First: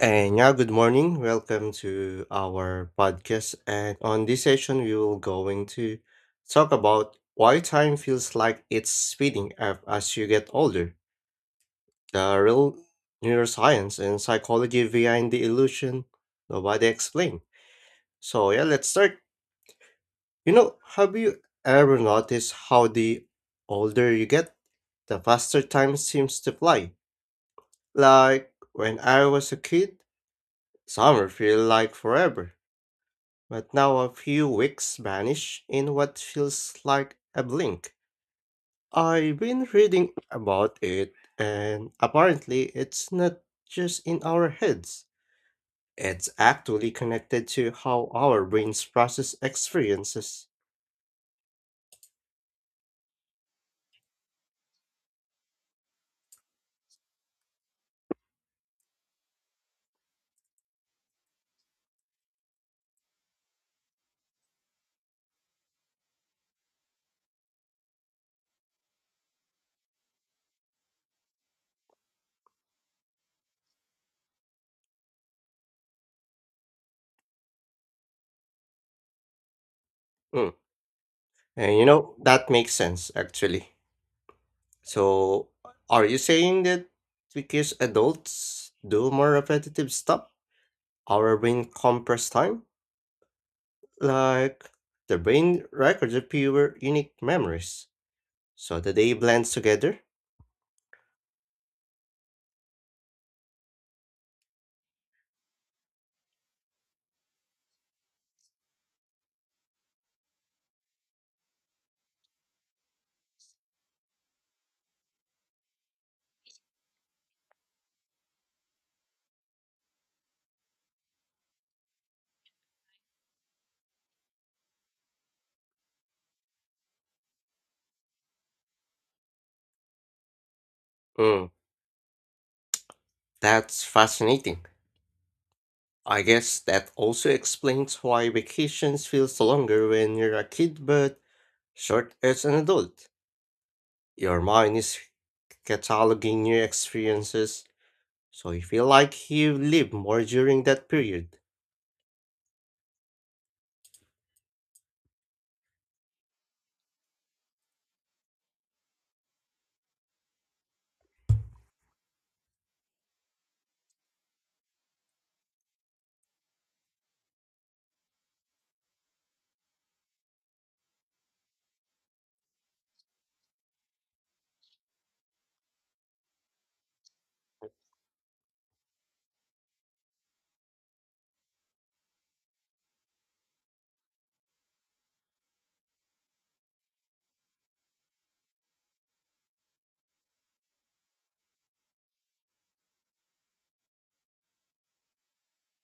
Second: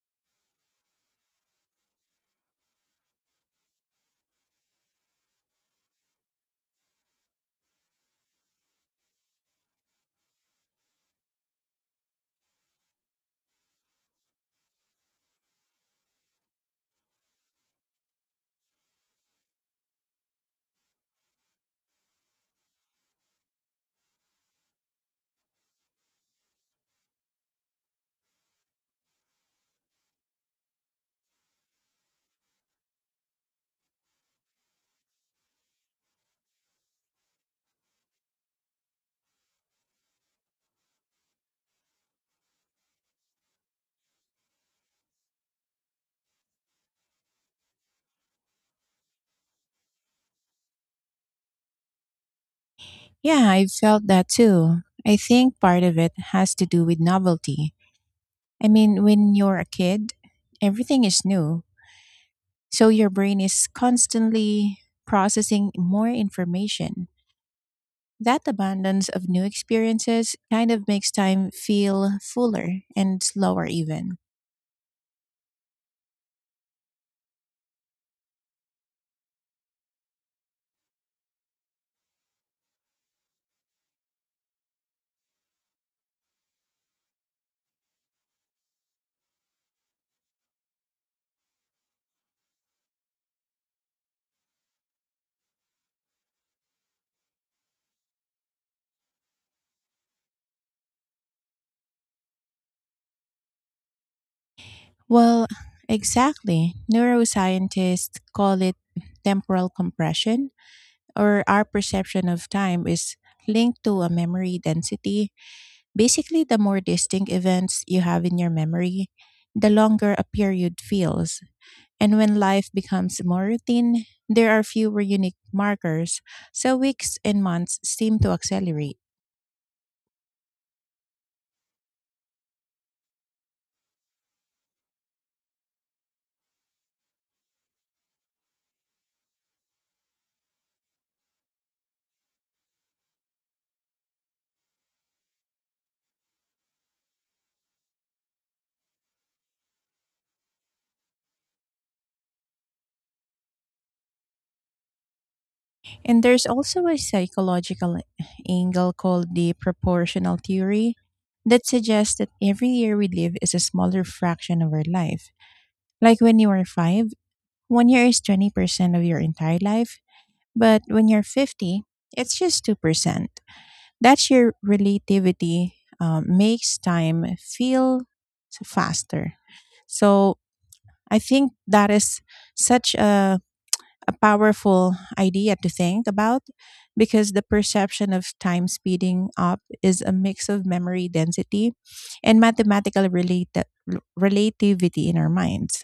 And yeah, good morning. Welcome to our podcast. And on this session, we will going to talk about why time feels like it's speeding up as you get older. The real neuroscience and psychology behind the illusion nobody explained. So yeah, let's start. Have you ever noticed how the older you get, the faster time seems to fly? Like when I was a kid, summer feel like forever. But now a few weeks vanish in what feels like a blink. I've been reading about it, and apparently it's not just in our heads. It's actually connected to how our brains process experiences. Yeah, I felt that too. I think part of it has to do with novelty. When you're a kid, everything is new. So your brain is constantly processing more information. That abundance of new experiences kind of makes time feel fuller and slower, even. Mm. And that makes sense actually. So, are you saying that because adults do more repetitive stuff, our brain compress time? Like, the brain records the fewer unique memories, so the day blends together. Well, exactly. Neuroscientists call it temporal compression, or our perception of time is linked to a memory density. Basically, the more distinct events you have in your memory, the longer a period feels. And when life becomes more routine, there are fewer unique markers, so weeks and months seem to accelerate. Mm, that's fascinating. I guess that also explains why vacations feels longer when you're a kid but short as an adult. Your mind is cataloging your experiences, so you feel like you live more during that period. And there's also a psychological angle called the proportional theory that suggests that every year we live is a smaller fraction of our life. Like when you are five, one year is 20% of your entire life, but when you're 50, it's just 2%. That sheer relativity makes time feel faster. So I think that is such a, a powerful idea to think about because the perception of time speeding up is a mix of memory density and mathematical relativity in our minds.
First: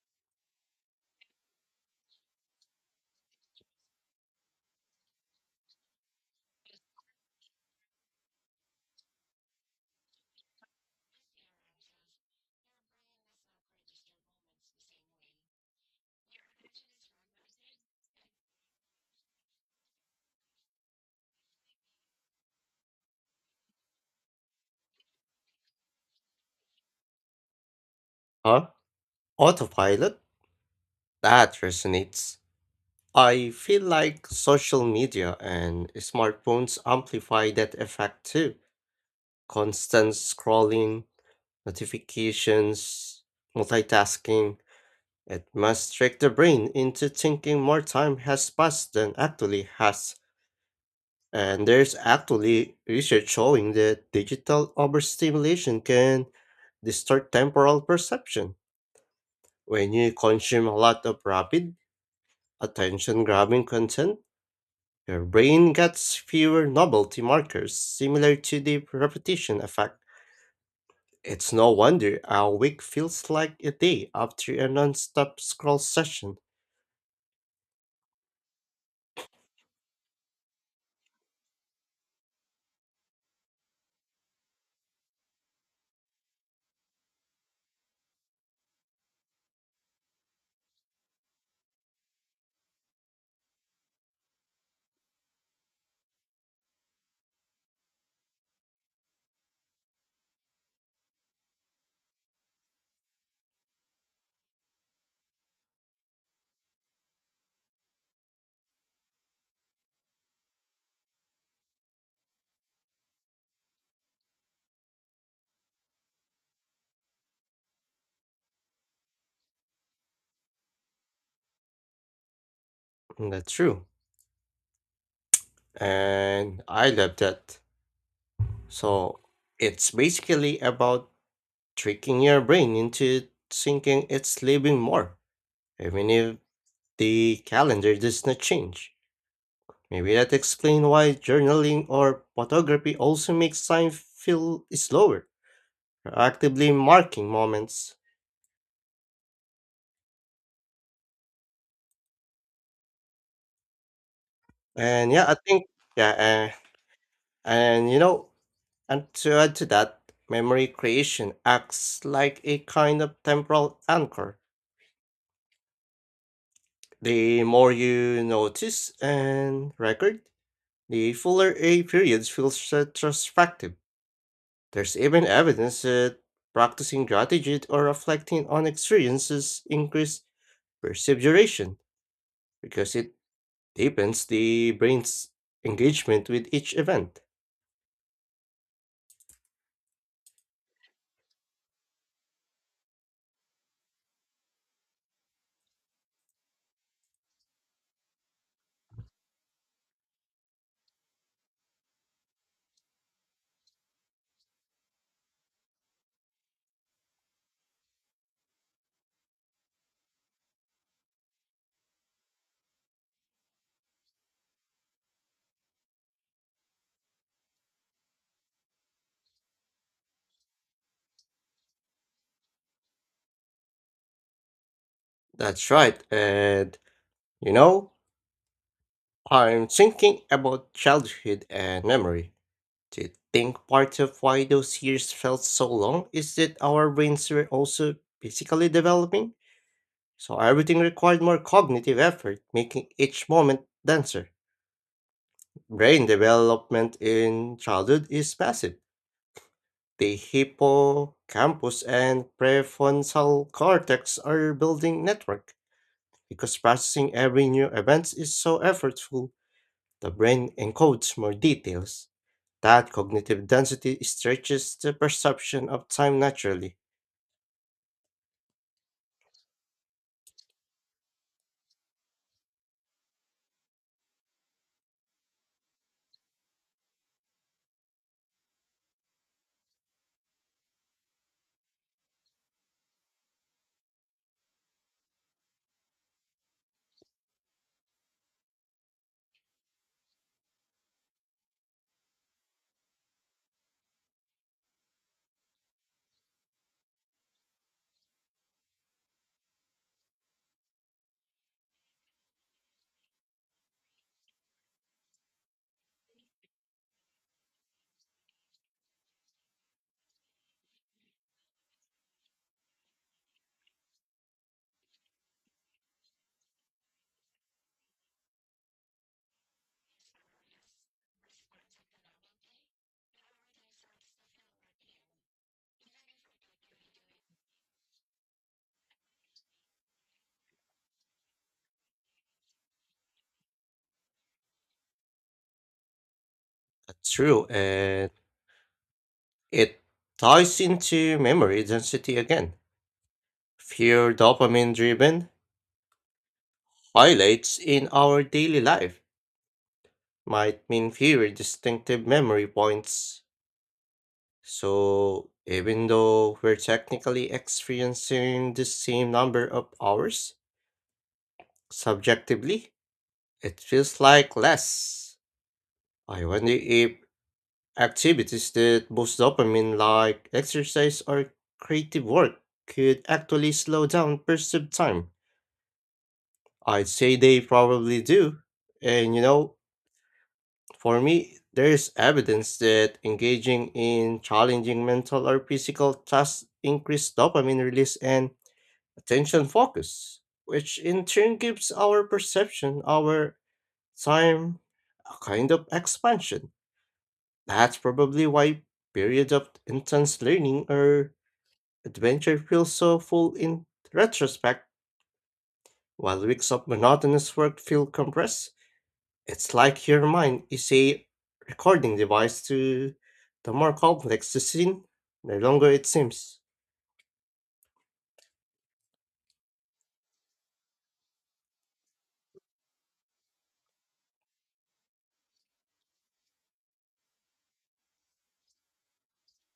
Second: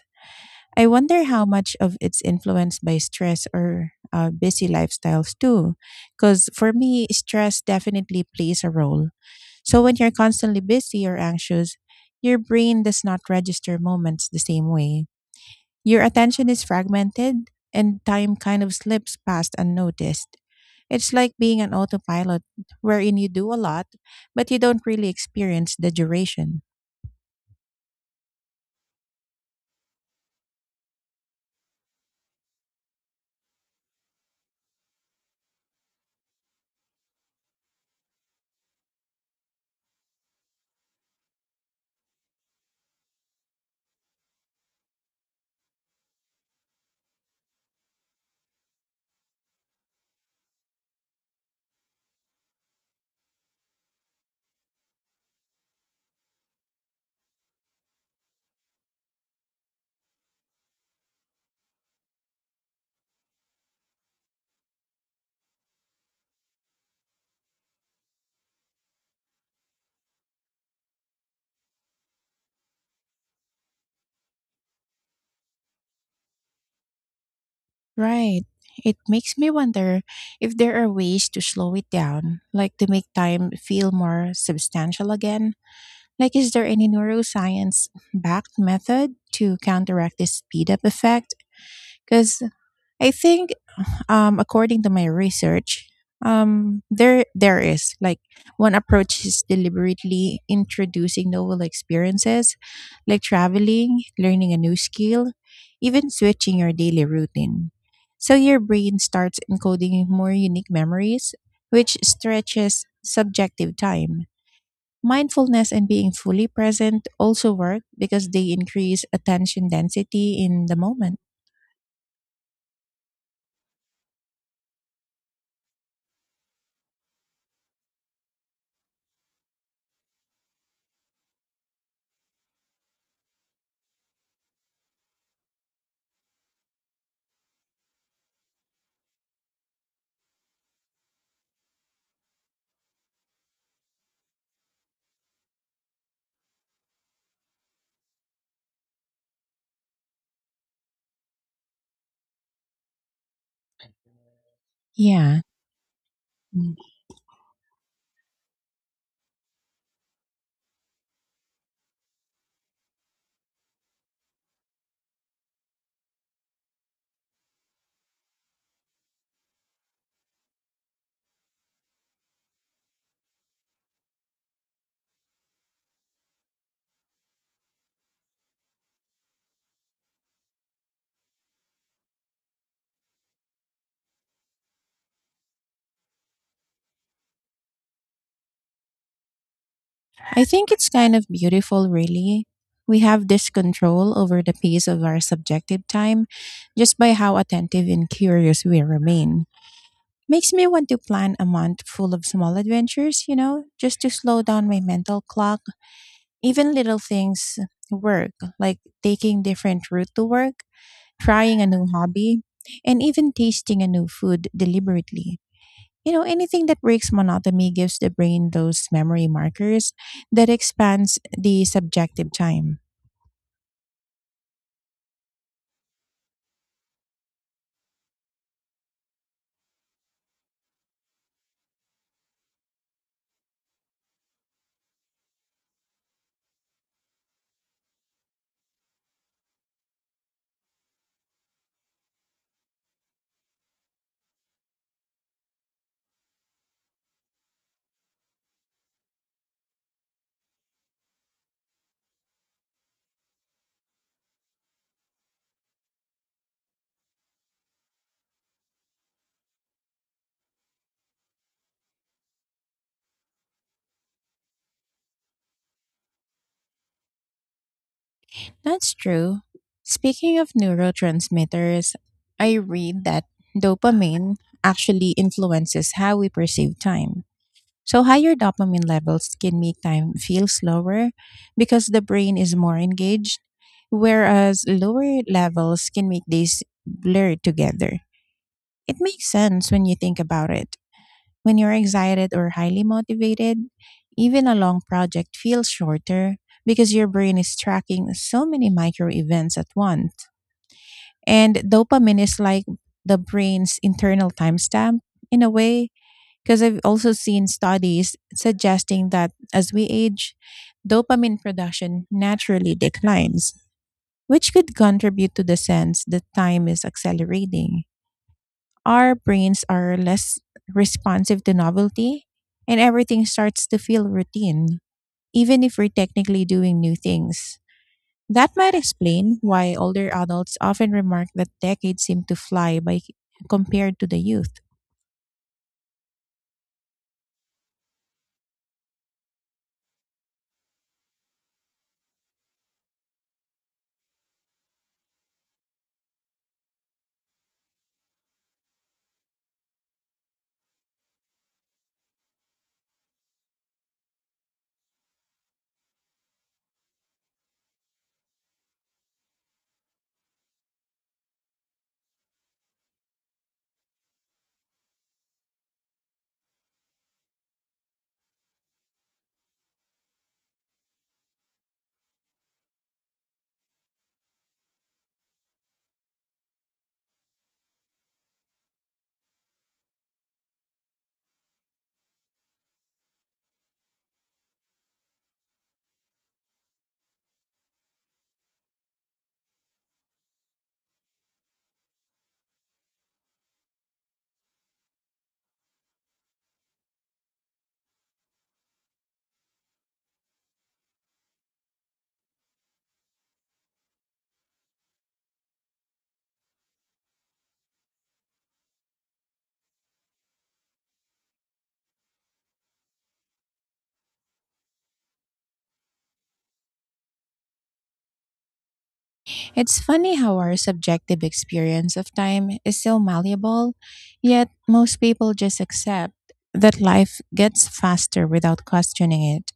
I wonder how much of it's influenced by stress or busy lifestyles too. Because for me, stress definitely plays a role, so when you're constantly busy or anxious, your brain does not register moments the same way. Your attention is fragmented and time kind of slips past unnoticed. It's like being an autopilot wherein you do a lot, but you don't really experience the duration. Huh? Autopilot? That resonates. I feel like social media and smartphones amplify that effect too. Constant scrolling, notifications, multitasking, it must trick the brain into thinking more time has passed than actually has. And there's actually research showing that digital overstimulation can distort temporal perception. When you consume a lot of rapid, attention grabbing content, your brain gets fewer novelty markers, similar to the repetition effect. It's no wonder a week feels like a day after a non-stop scroll session. Right. It makes me wonder if there are ways to slow it down, like to make time feel more substantial again. Like, is there any neuroscience backed method to counteract this speed up effect? Because I think, according to my research, there is like one approach is deliberately introducing novel experiences, like traveling, learning a new skill, even switching your daily routine. So your brain starts encoding more unique memories, which stretches subjective time. Mindfulness and being fully present also work because they increase attention density in the moment. That's true. And I love that. So it's basically about tricking your brain into thinking it's living more, even if the calendar does not change. Maybe that explains why journaling or photography also makes time feel slower actively marking moments. And yeah, I Yeah. think yeah, Mm. and you know, and to add to that, memory creation acts like a kind of temporal anchor. The more you notice and record, the fuller a period feels retrospective. There's even evidence that practicing gratitude or reflecting on experiences increase perceived duration because it deepens the brain's engagement with each event. I think it's kind of beautiful, really. We have this control over the pace of our subjective time just by how attentive and curious we remain. Makes me want to plan a month full of small adventures, you know, just to slow down my mental clock. Even little things work, like taking different route to work, trying a new hobby, and even tasting a new food deliberately. You know, anything that breaks monotony gives the brain those memory markers that expands the subjective time. That's right. And you know, I'm thinking about childhood and memory. Do you think part of why those years felt so long is that our brains were also physically developing? So everything required more cognitive effort, making each moment denser. Brain development in childhood is massive. The hippocampus and prefrontal cortex are building network because processing every new event is so effortful. The brain encodes more details. That cognitive density stretches the perception of time naturally. That's true. Speaking of neurotransmitters, I read that dopamine actually influences how we perceive time. So, higher dopamine levels can make time feel slower because the brain is more engaged, whereas lower levels can make days blur together. It makes sense when you think about it. When you're excited or highly motivated, even a long project feels shorter because your brain is tracking so many micro events at once. And dopamine is like the brain's internal timestamp in a way, because I've also seen studies suggesting that as we age, dopamine production naturally declines, which could contribute to the sense that time is accelerating. Our brains are less responsive to novelty, and everything starts to feel routine, even if we're technically doing new things. That might explain why older adults often remark that decades seem to fly by compared to the youth. That's true, and it ties into memory density again. Fewer dopamine driven highlights in our daily life might mean fewer distinctive memory points. So, even though we're technically experiencing the same number of hours, subjectively, it feels like less. I wonder if activities that boost dopamine, like exercise or creative work, could actually slow down perceived time. I'd say they probably do. And for me, there is evidence that engaging in challenging mental or physical tasks increase dopamine release and attention focus, which in turn gives our perception, our time, a kind of expansion. That's probably why periods of intense learning or adventure feels so full in retrospect, while weeks of monotonous work feel compressed. It's like your mind is a recording device to the more complex the scene, the longer it seems. It's funny how our subjective experience of time is so malleable, yet most people just accept that life gets faster without questioning it.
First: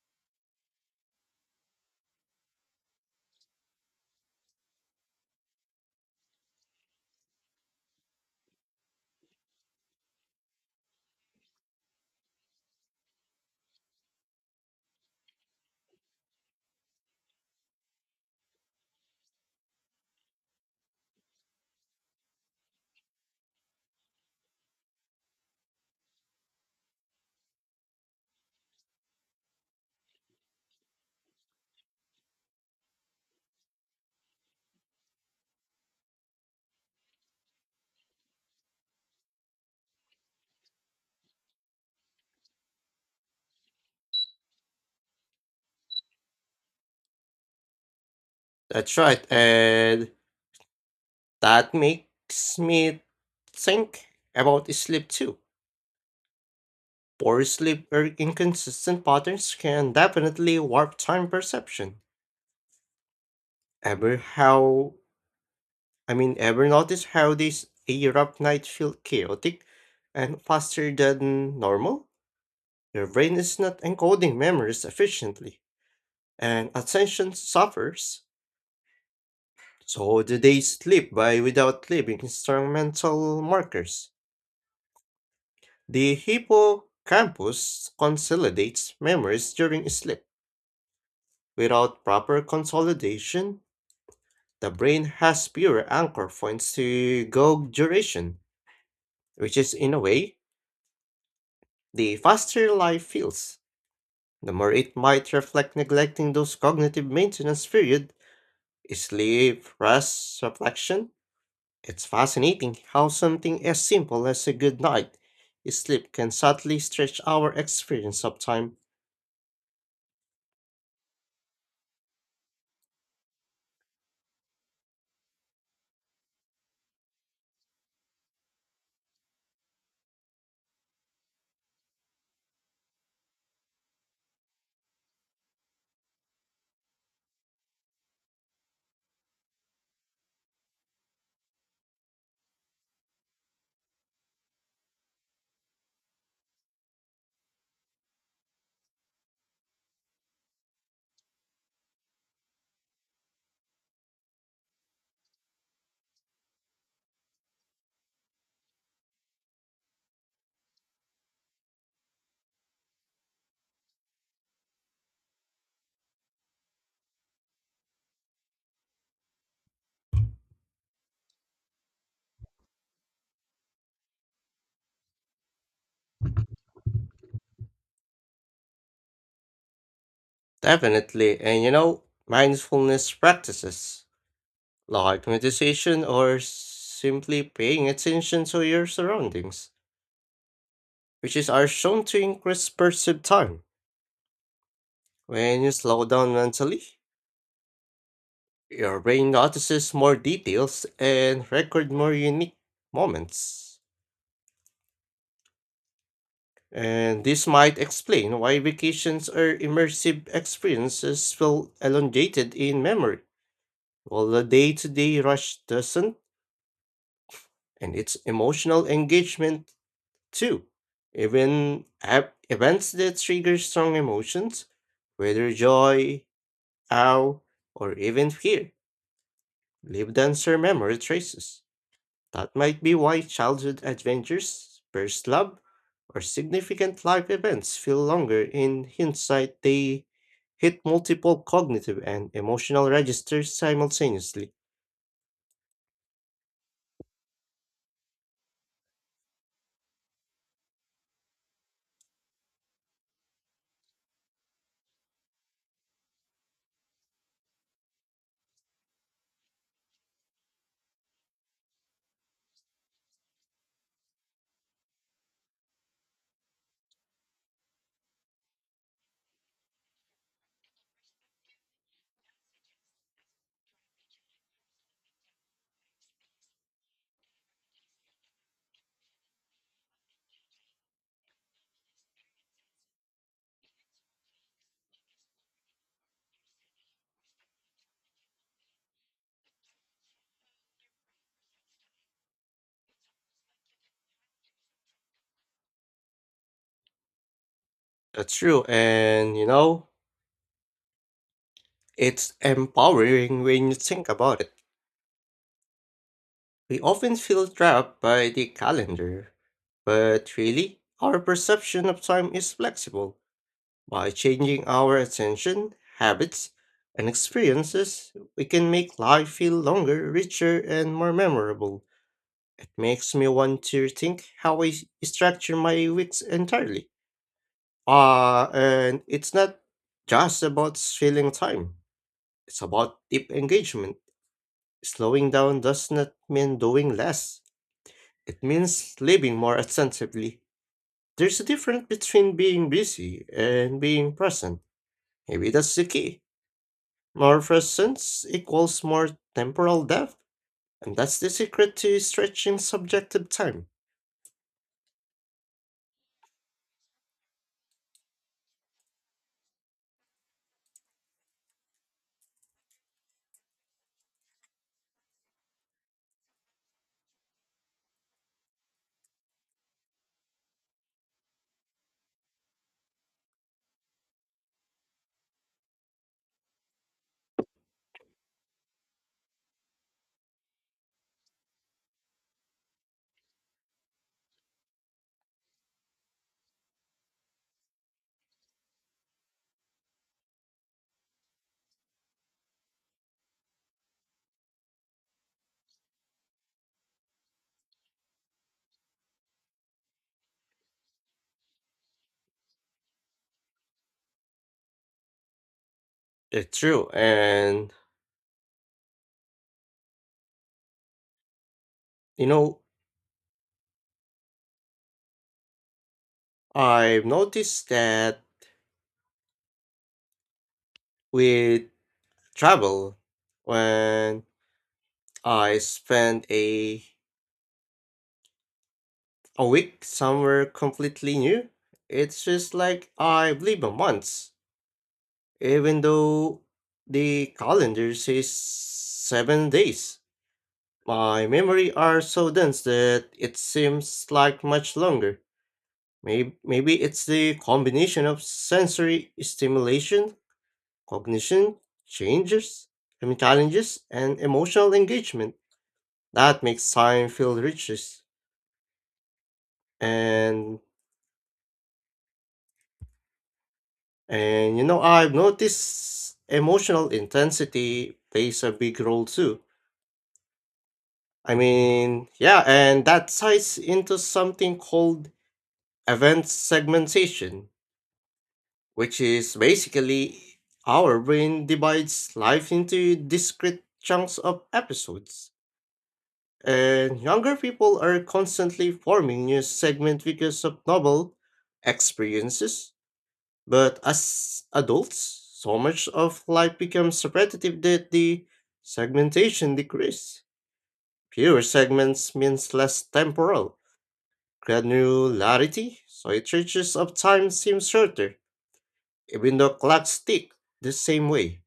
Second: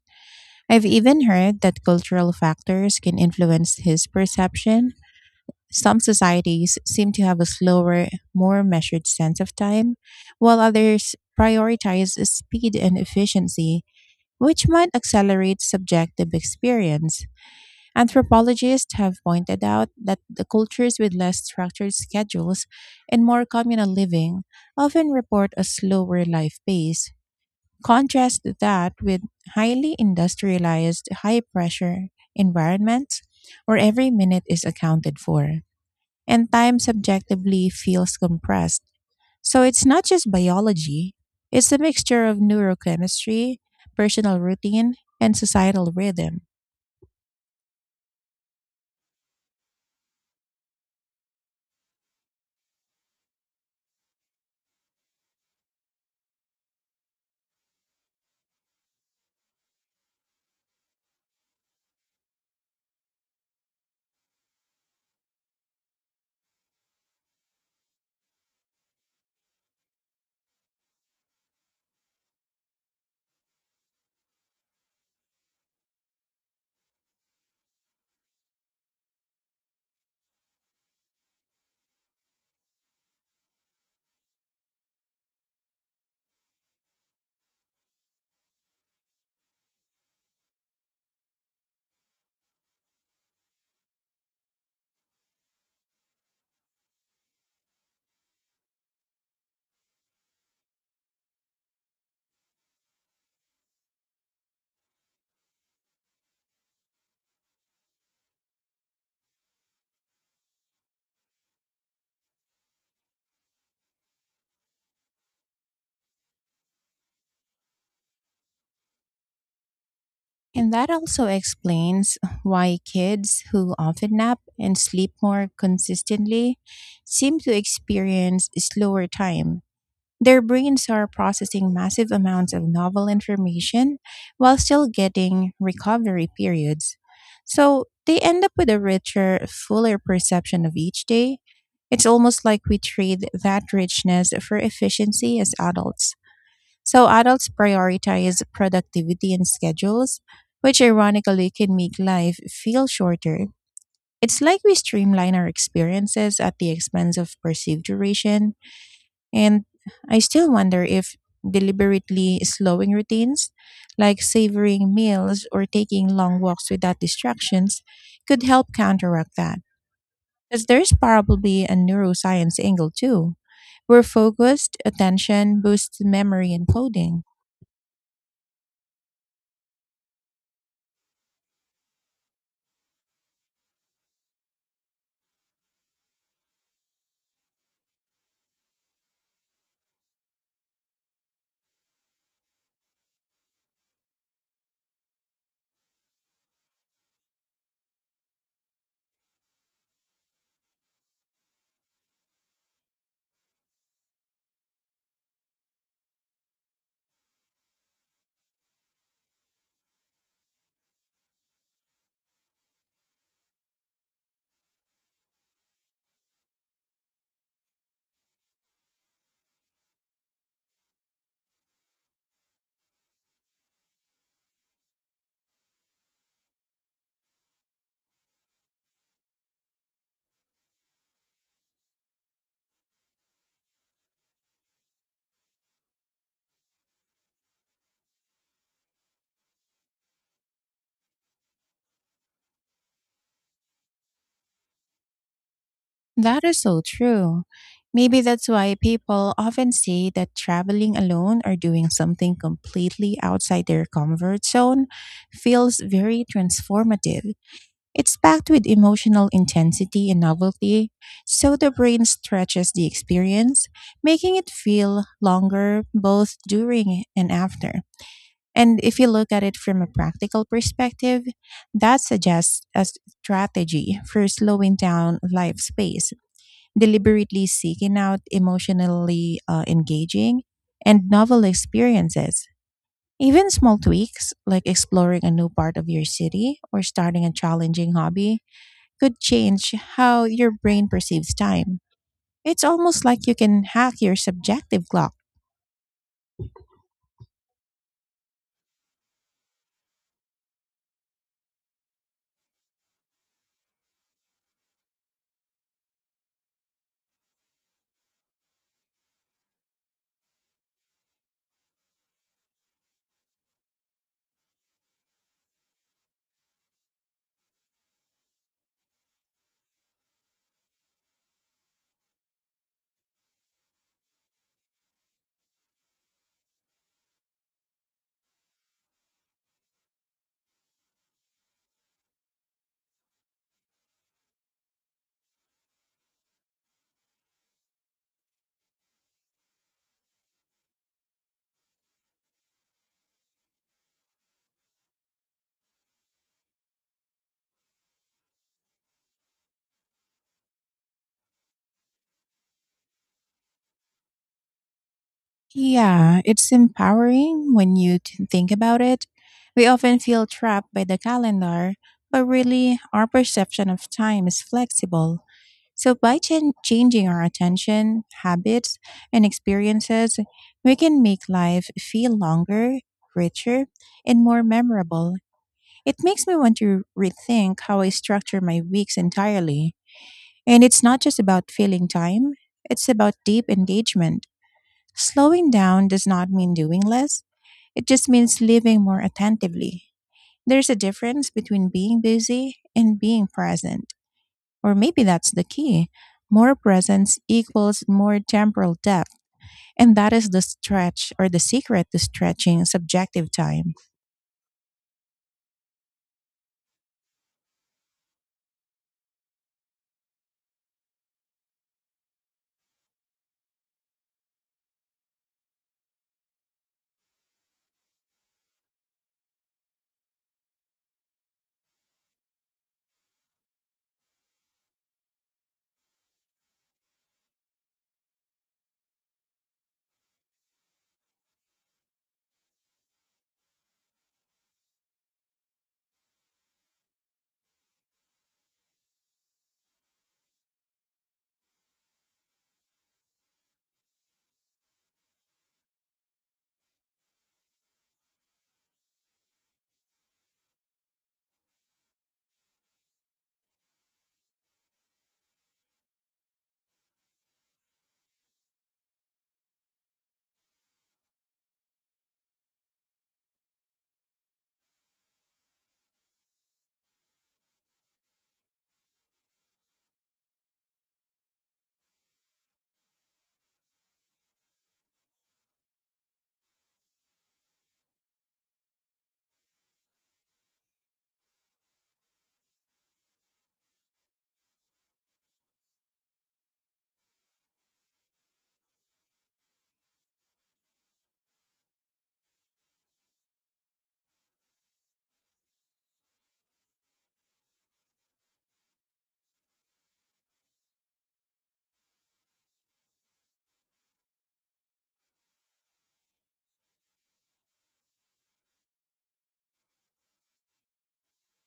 I've even heard that cultural factors can influence his perception. Some societies seem to have a slower, more measured sense of time, while others prioritize speed and efficiency, which might accelerate subjective experience. Anthropologists have pointed out that the cultures with less structured schedules and more communal living often report a slower life pace. Contrast that with highly industrialized, high pressure environments where every minute is accounted for and time subjectively feels compressed. So it's not just biology, it's a mixture of neurochemistry, personal routine, and societal rhythm. That's right, and that makes me think about sleep too. Poor sleep or inconsistent patterns can definitely warp time perception. Ever how ever notice how this Europe night feel chaotic and faster than normal? Your brain is not encoding memories efficiently, and attention suffers. So the days slip by without leaving instrumental markers. The hippocampus consolidates memories during sleep. Without proper consolidation, the brain has fewer anchor points to go duration, which is in a way the faster life feels. The more it might reflect neglecting those cognitive maintenance period, sleep, rest, reflection. It's fascinating how something as simple as a good night sleep can subtly stretch our experience of time. And that also explains why kids who often nap and sleep more consistently seem to experience slower time. Their brains are processing massive amounts of novel information while still getting recovery periods. So they end up with a richer, fuller perception of each day. It's almost like we trade that richness for efficiency as adults. So adults prioritize productivity and schedules, which ironically can make life feel shorter. It's like we streamline our experiences at the expense of perceived duration. And I still wonder if deliberately slowing routines, like savoring meals or taking long walks without distractions, could help counteract that. Because there's probably a neuroscience angle too, where focused attention boosts memory and coding. Definitely, and mindfulness practices like meditation or simply paying attention to your surroundings, which is are shown to increase perceived time. When you slow down mentally, your brain notices more details and record more unique moments. And this might explain why vacations or immersive experiences feel elongated in memory, while the day to day rush doesn't, and its emotional engagement too. Even events that trigger strong emotions, whether joy, awe, or even fear, leave denser memory traces. That might be why childhood adventures, first love, or significant life events feel longer in hindsight. They hit multiple cognitive and emotional registers simultaneously. That is so true. Maybe that's why people often say that traveling alone or doing something completely outside their comfort zone feels very transformative. It's packed with emotional intensity and novelty, so the brain stretches the experience, making it feel longer both during and after. And if you look at it from a practical perspective, that suggests a strategy for slowing down life's pace, deliberately seeking out emotionally engaging and novel experiences. Even small tweaks, like exploring a new part of your city or starting a challenging hobby, could change how your brain perceives time. It's almost like you can hack your subjective clock. That's true, and it's empowering when you think about it. We often feel trapped by the calendar, but really, our perception of time is flexible. By changing our attention, habits, and experiences, we can make life feel longer, richer, and more memorable. It makes me want to think how I structure my weeks entirely. And it's not just about filling time, it's about deep engagement. Slowing down does not mean doing less, it means living more attentively. There's a difference between being busy and being present. Maybe that's the key. Morphosense equals more temporal depth, and that's the secret to stretching subjective time. Yeah, it's empowering when you think about it. We often feel trapped by the calendar, but really, our perception of time is flexible. So, by changing our attention, habits, and experiences, we can make life feel longer, richer, and more memorable. It makes me want to rethink how I structure my weeks entirely. And it's not just about filling time, it's about deep engagement. Slowing down does not mean doing less, it just means living more attentively. There's a difference between being busy and being present. Or maybe that's the key. More presence equals more temporal depth. And that is the stretch or the secret to stretching subjective time. It's true, and you know, I've noticed that with travel, when I spend a week somewhere completely new, it's just like I've lived a month, even though the calendar says 7 days. My memory are so dense that it seems like much longer. Maybe it's the combination of sensory stimulation, cognition, changes, I mean challenges, and emotional engagement that makes time feel richest. And and I've noticed emotional intensity plays a big role too. I mean, yeah, and that ties into something called event segmentation which is basically our brain divides life into discrete chunks of episodes. And younger people are constantly forming new segments because of novel experiences. But as adults, so much of life becomes repetitive that the segmentation decreases. Fewer segments means less temporal granularity, so it reaches of time seems shorter, even though clocks tick the same way.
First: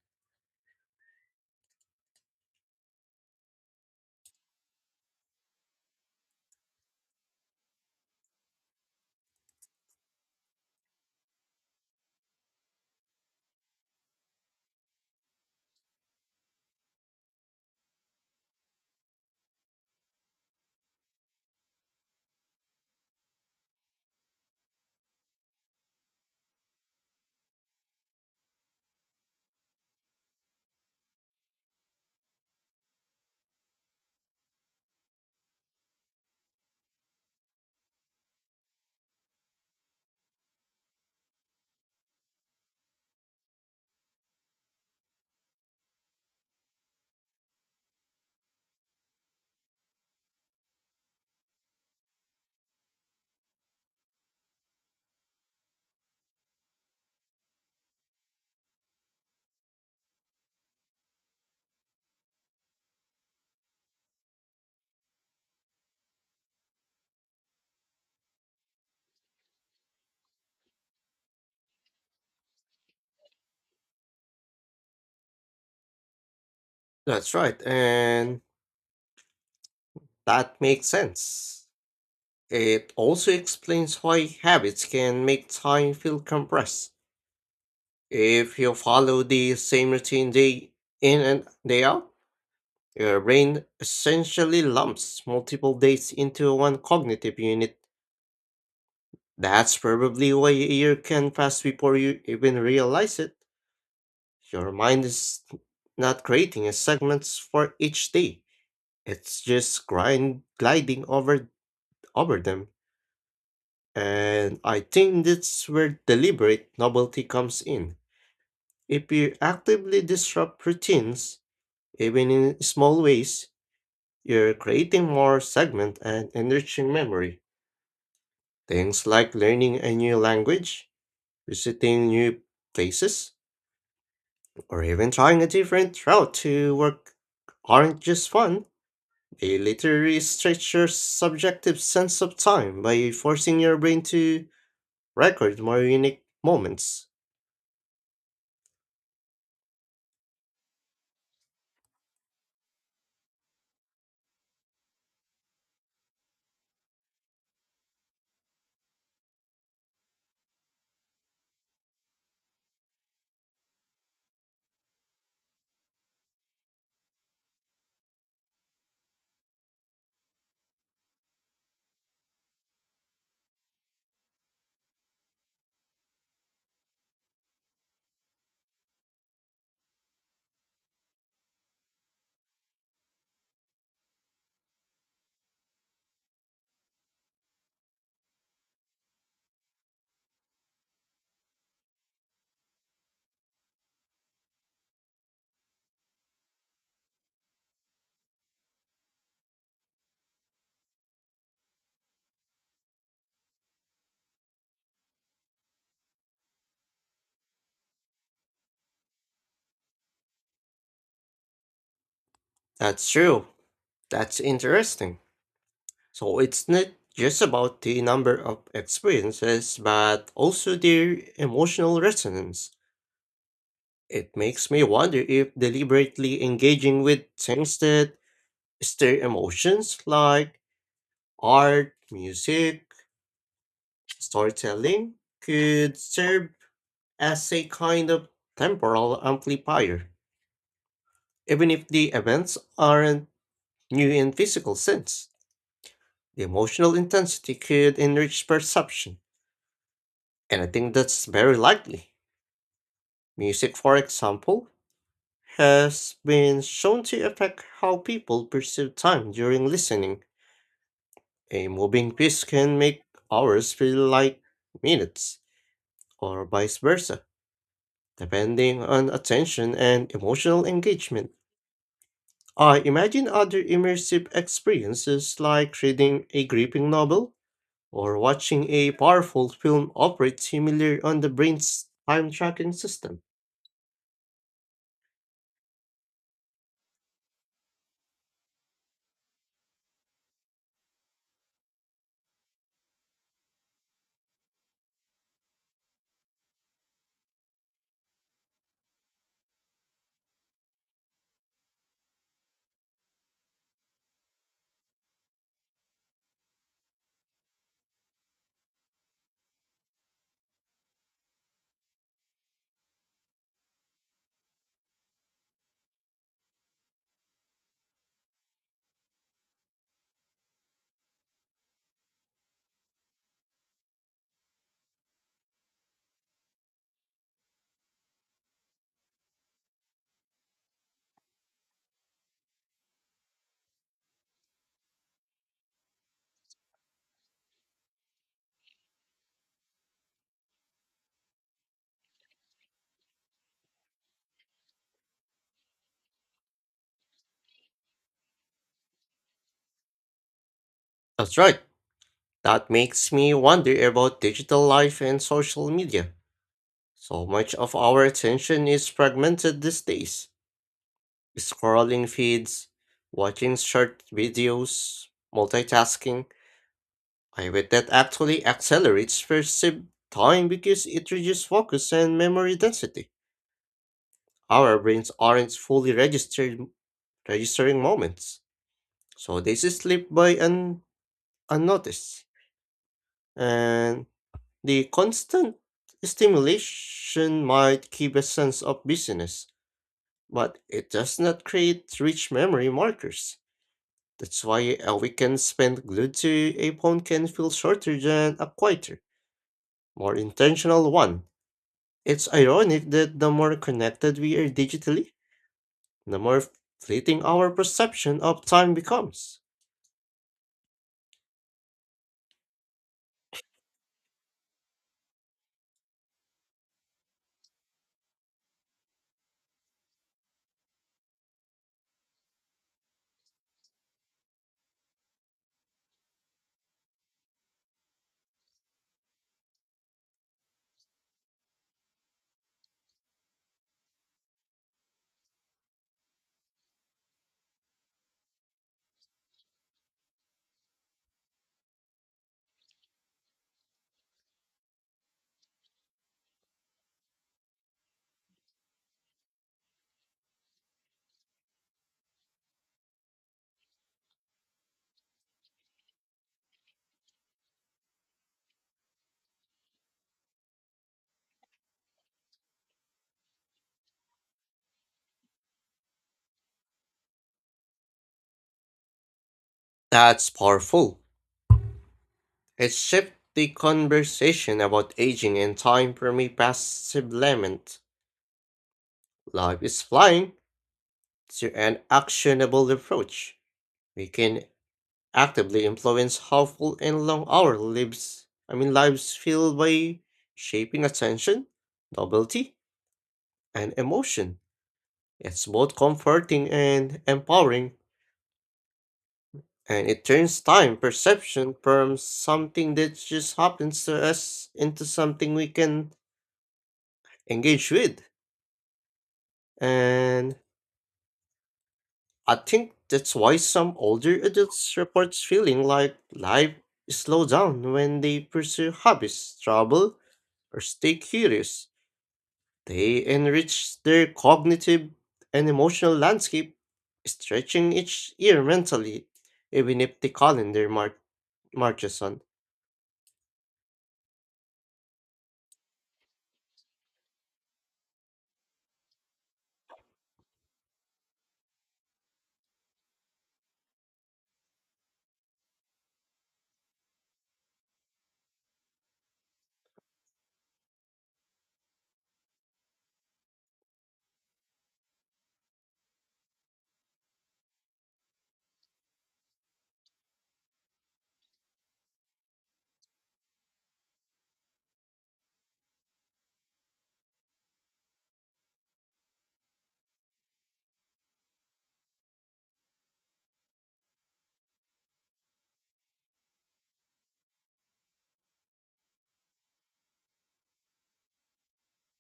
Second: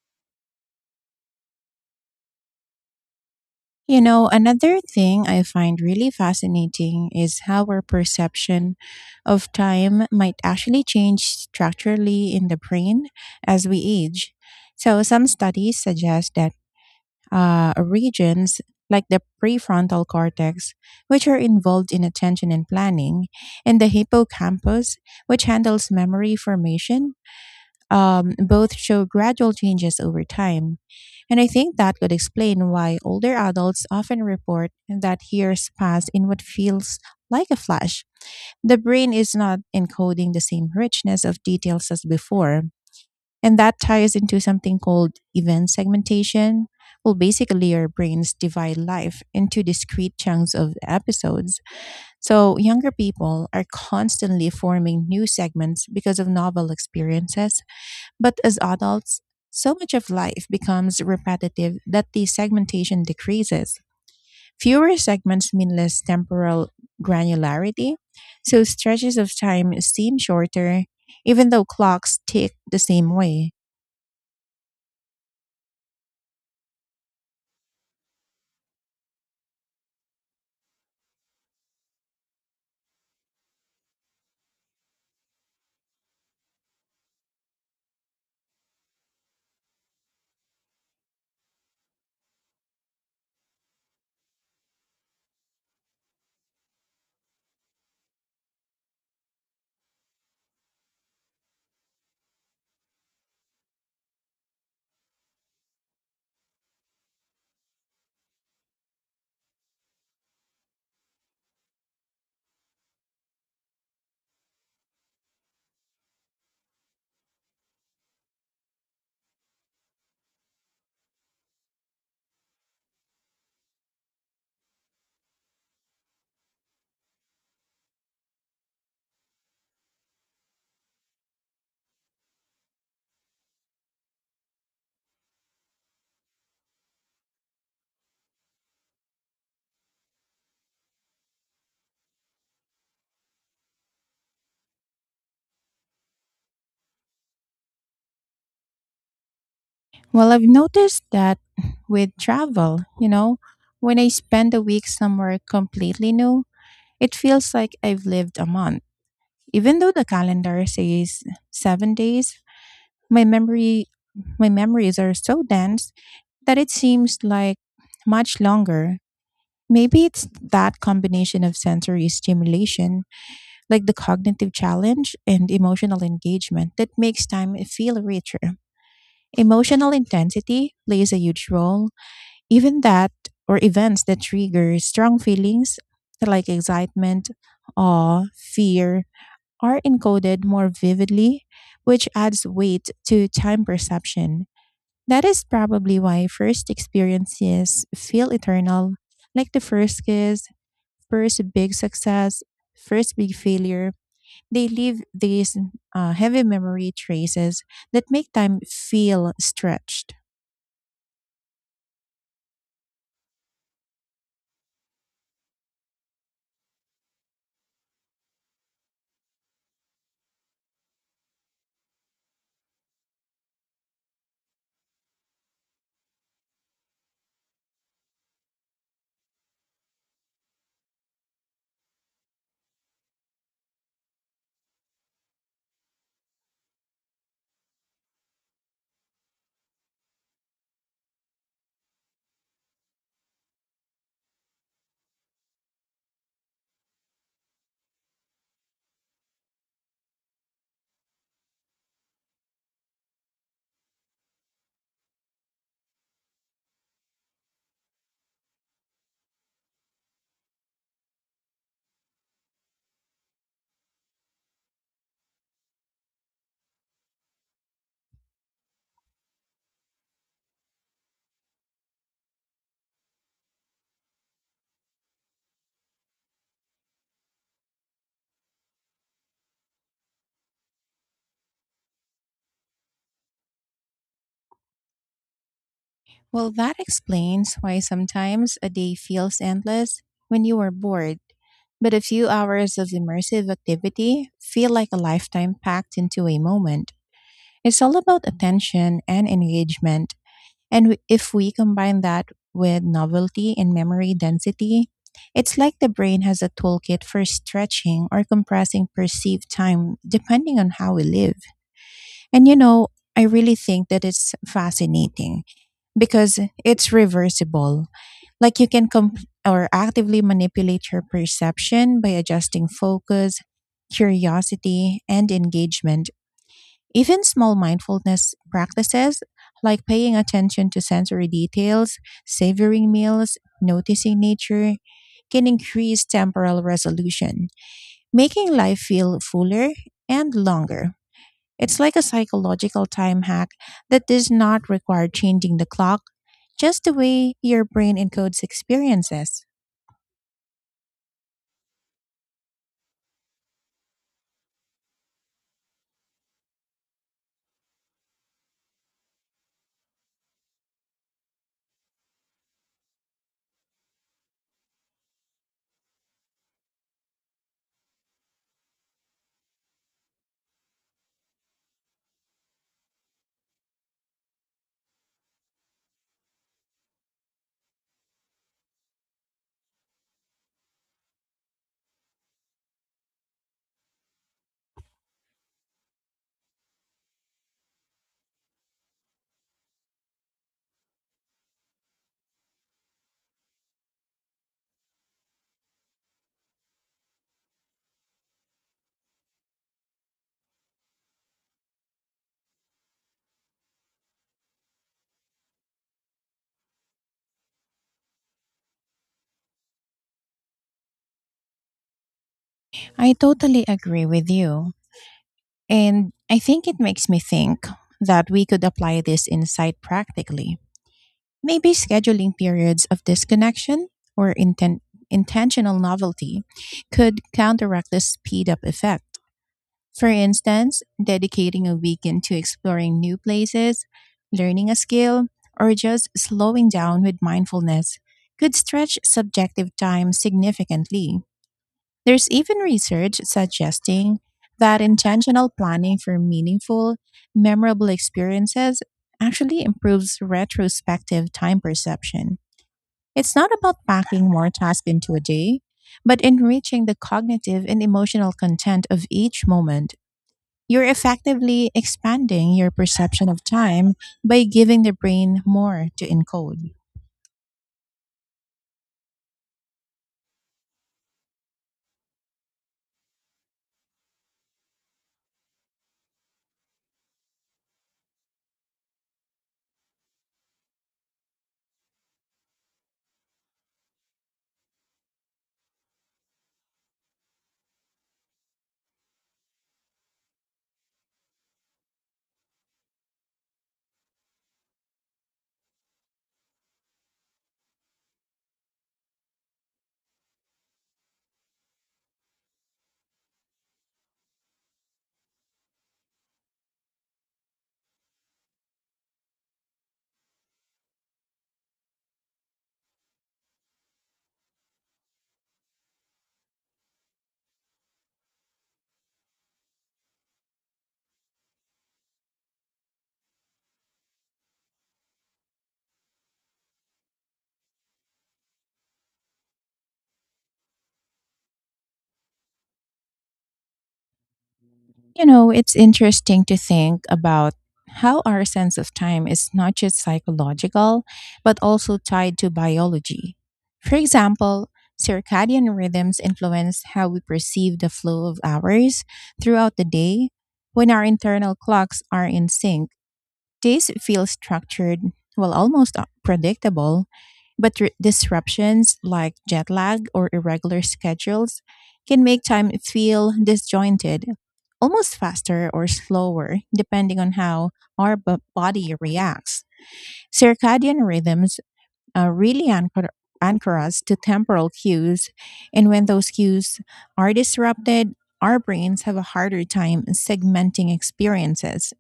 You know, another thing I find really fascinating is how our perception of time might actually change structurally in the brain as we age. So, some studies suggest that regions like the prefrontal cortex, which are involved in attention and planning, and the hippocampus, which handles memory formation, both show gradual changes over time. And I think that could explain why older adults often report that years pass in what feels like a flash. The brain is not encoding the same richness of details as before. And that ties into something called event segmentation. Well, basically, your brains divide life into discrete chunks of episodes. So, younger people are constantly forming new segments because of novel experiences. But as adults, so much of life becomes repetitive that the segmentation decreases. Fewer segments mean less temporal granularity, so stretches of time seem shorter, even though clocks tick the same way. That's right, and that makes sense. It also explains why habits can make time feel compressed. If you follow the same routine day in and day out, your brain essentially lumps multiple days into one cognitive unit. That's probably why a year can pass before you even realize it. Your mind is not creating a segments for each day. It's just grind gliding over them. And I think that's where deliberate novelty comes in. If you actively disrupt routines, even in small ways, you're creating more segment and enriching memory. Things like learning a new language, visiting new places, or even trying a different route to work aren't just fun. They literally stretch your subjective sense of time by forcing your brain to record more unique moments. Well, I've noticed that with travel, you know, when I spend a week somewhere completely new, it feels like I've lived a month. Even though the calendar says seven days, my memory my memories are so dense that it seems like much longer. Maybe it's that combination of sensory stimulation, like the cognitive challenge and emotional engagement, that makes time feel richer. Emotional intensity plays a huge role. Even that, or events that trigger strong feelings like excitement, awe, fear, are encoded more vividly, which adds weight to time perception. That is probably why first experiences feel eternal, like the first kiss, first big success, first big failure. They leave these heavy memory traces that make time feel stretched. That's true. That's interesting. So it's not just about the number of experiences, but also their emotional resonance. It makes me wonder if deliberately engaging with things that stir emotions like art, music, storytelling could serve as a kind of temporal amplifier. Even if the events aren't new in physical sense, the emotional intensity could enrich perception. And I think that's very likely. Music, for example, has been shown to affect how people perceive time during listening. A moving piece can make hours feel like minutes, or vice versa, depending on attention and emotional engagement. I imagine other immersive experiences like reading a gripping novel or watching a powerful film operate similar on the brain's time tracking system. Well, that explains why sometimes a day feels endless when you are bored, but a few hours of immersive activity feel like a lifetime packed into a moment. It's all about attention and engagement, and if we combine that with novelty and memory density, it's like the brain has a toolkit for stretching or compressing perceived time depending on how we live. And you know, I really think that it's fascinating because it's reversible. Like you can com- or actively manipulate your perception by adjusting focus, curiosity, and engagement. Even small mindfulness practices like paying attention to sensory details, savoring meals, noticing nature, can increase temporal resolution, making life feel fuller and longer. It's like a psychological time hack that does not require changing the clock, just the way your brain encodes experiences. That's right. That makes me wonder about digital life and social media. So much of our attention is fragmented these days. Scrolling feeds, watching short videos, multitasking. I bet that actually accelerates perceived time because it reduces focus and memory density. Our brains aren't fully registered registering moments, so they slip by unnoticed. And the constant stimulation might give a sense of busyness, but it does not create rich memory markers. That's why a weekend spent glued to a phone can feel shorter than a quieter, more intentional one. It's ironic that the more connected we are digitally, the more fleeting our perception of time becomes. I totally agree with you. And I think it makes me think that we could apply this insight practically. Maybe scheduling periods of disconnection or intentional novelty could counteract the speed up effect. For instance, dedicating a weekend to exploring new places, learning a skill, or just slowing down with mindfulness could stretch subjective time significantly. There's even research suggesting that intentional planning for meaningful, memorable experiences actually improves retrospective time perception. It's not about packing more tasks into a day, but enriching the cognitive and emotional content of each moment. You're effectively expanding your perception of time by giving the brain more to encode. That's powerful. It shifts the conversation about aging and time from a passive lament, "Life is flying," to an actionable approach. We can actively influence how full and long our lives I mean lives feel by shaping attention, novelty, and emotion. It's both comforting and empowering, and it turns time perception from something that just happens to us into something we can engage with. And I think that's why some older adults report feeling like life slows down when they pursue hobbies, travel, or stay curious. They enrich their cognitive and emotional landscape, stretching each year mentally, even if the calendar marches on. You know, it's interesting to think about how our sense of time is not just psychological, but also tied to biology. For example, circadian rhythms influence how we perceive the flow of hours throughout the day. When our internal clocks are in sync, days feel structured, well, almost predictable, but disruptions like jet lag or irregular schedules can make time feel disjointed, almost faster or slower, depending on how our body reacts. Circadian rhythms really anchor us to temporal cues, and when those cues are disrupted, our brains have a harder time segmenting experiences.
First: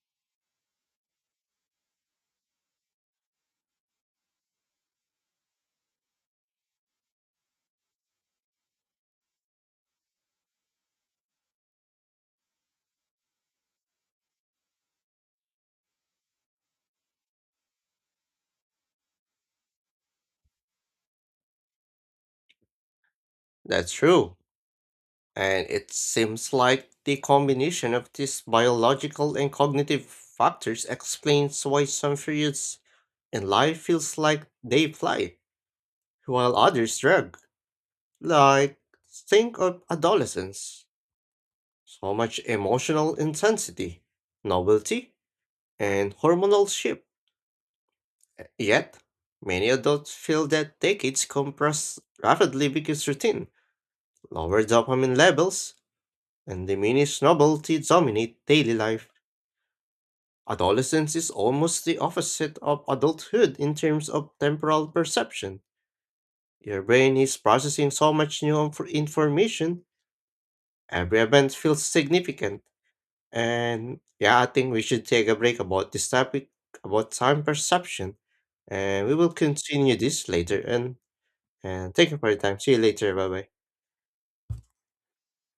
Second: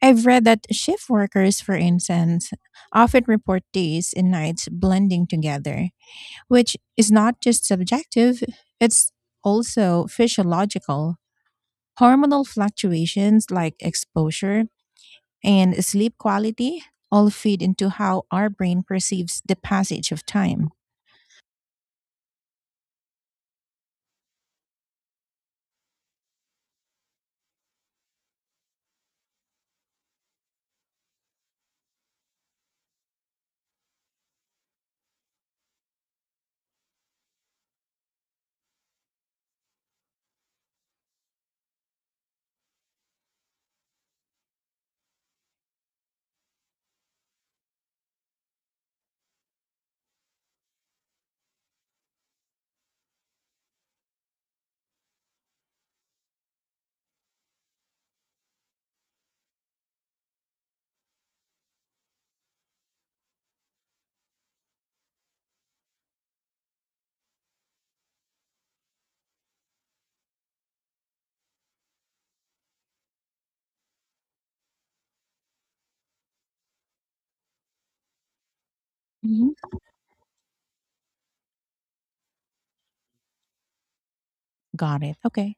I've read that shift workers, for instance, often report days and nights blending together, which is not just subjective, it's also physiological. Hormonal fluctuations like exposure and sleep quality all feed into how our brain perceives the passage of time. That's true. And it seems like the combination of these biological and cognitive factors explains why some periods in life feels like they fly while others drag. Like, think of adolescence. So much emotional intensity, novelty, and hormonal shift. Yet, many adults feel that decades compress rapidly because routine, lower dopamine levels, and diminished novelty dominate daily life. Adolescence is almost the opposite of adulthood in terms of temporal perception. Your brain is processing so much new information. Every event feels significant. And yeah, I think we should take a break about this topic about time perception. And we will Mhm. continue this later. And thank you for your time. See you later. Bye bye. Got it. Okay.